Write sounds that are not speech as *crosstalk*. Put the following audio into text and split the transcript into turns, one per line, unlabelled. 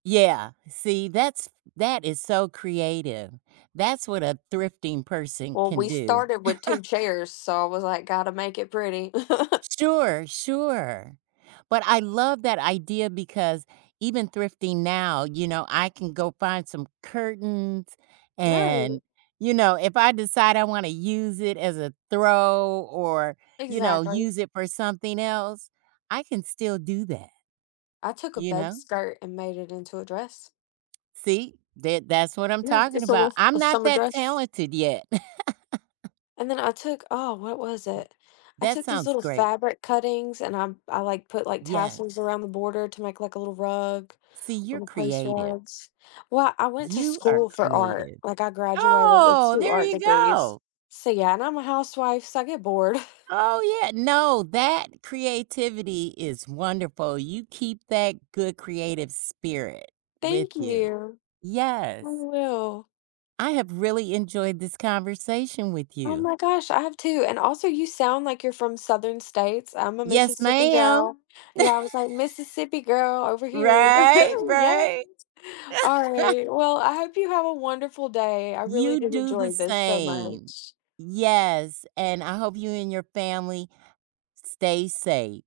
Yeah, see, that's that is so creative. That's what a thrifting person
Well,
can
we
do.
started with 2
*laughs*
chairs, so I was like, "Gotta make it pretty." *chuckles*
Sure, sure, but I love that idea because even thrifting now, you know, I can go find some curtains,
Right.
and, you know, if I decide I wanna use it as a throw, or, you know,
Exactly.
use it for something else, I can still do that,
I took a
you
bed
know?
skirt and made it into a dress.
See, that that's what I'm
Yeah,
talking
just a
about.
little
I'm
a
not
summer
that
dress.
talented yet. *laughs*
And then I took Oh, what was it? I
That
took these
sounds
little
great.
fabric cuttings and I'm I, like, put, like,
Yes.
tassels around the border to make, like, a little rug,
See, you're
little place
creative.
rugs. Well, I went to
You are
school for art,
creative.
like, I graduated with
Oh,
2
there
art
you
degrees,
go.
so yeah, and I'm a housewife, so I get bored.
Oh yeah. No, that creativity is wonderful, you keep that good creative spirit with
Thank
you.
you. I
Yes.
will.
I have really enjoyed this conversation with
Oh
you.
my gosh, I have too, and also you sound like you're from Southern states, I'm a
Yes,
Mississippi
ma'am.
gal.
*laughs*
Yeah, I was like, "Mississippi girl over here."
Right,
*laughs* Yes.
right. *laughs*
Alright. Well, I hope you have a wonderful day. I really
You
did
do the
enjoy this so
same.
much.
Yes, and I hope you and your family stay safe.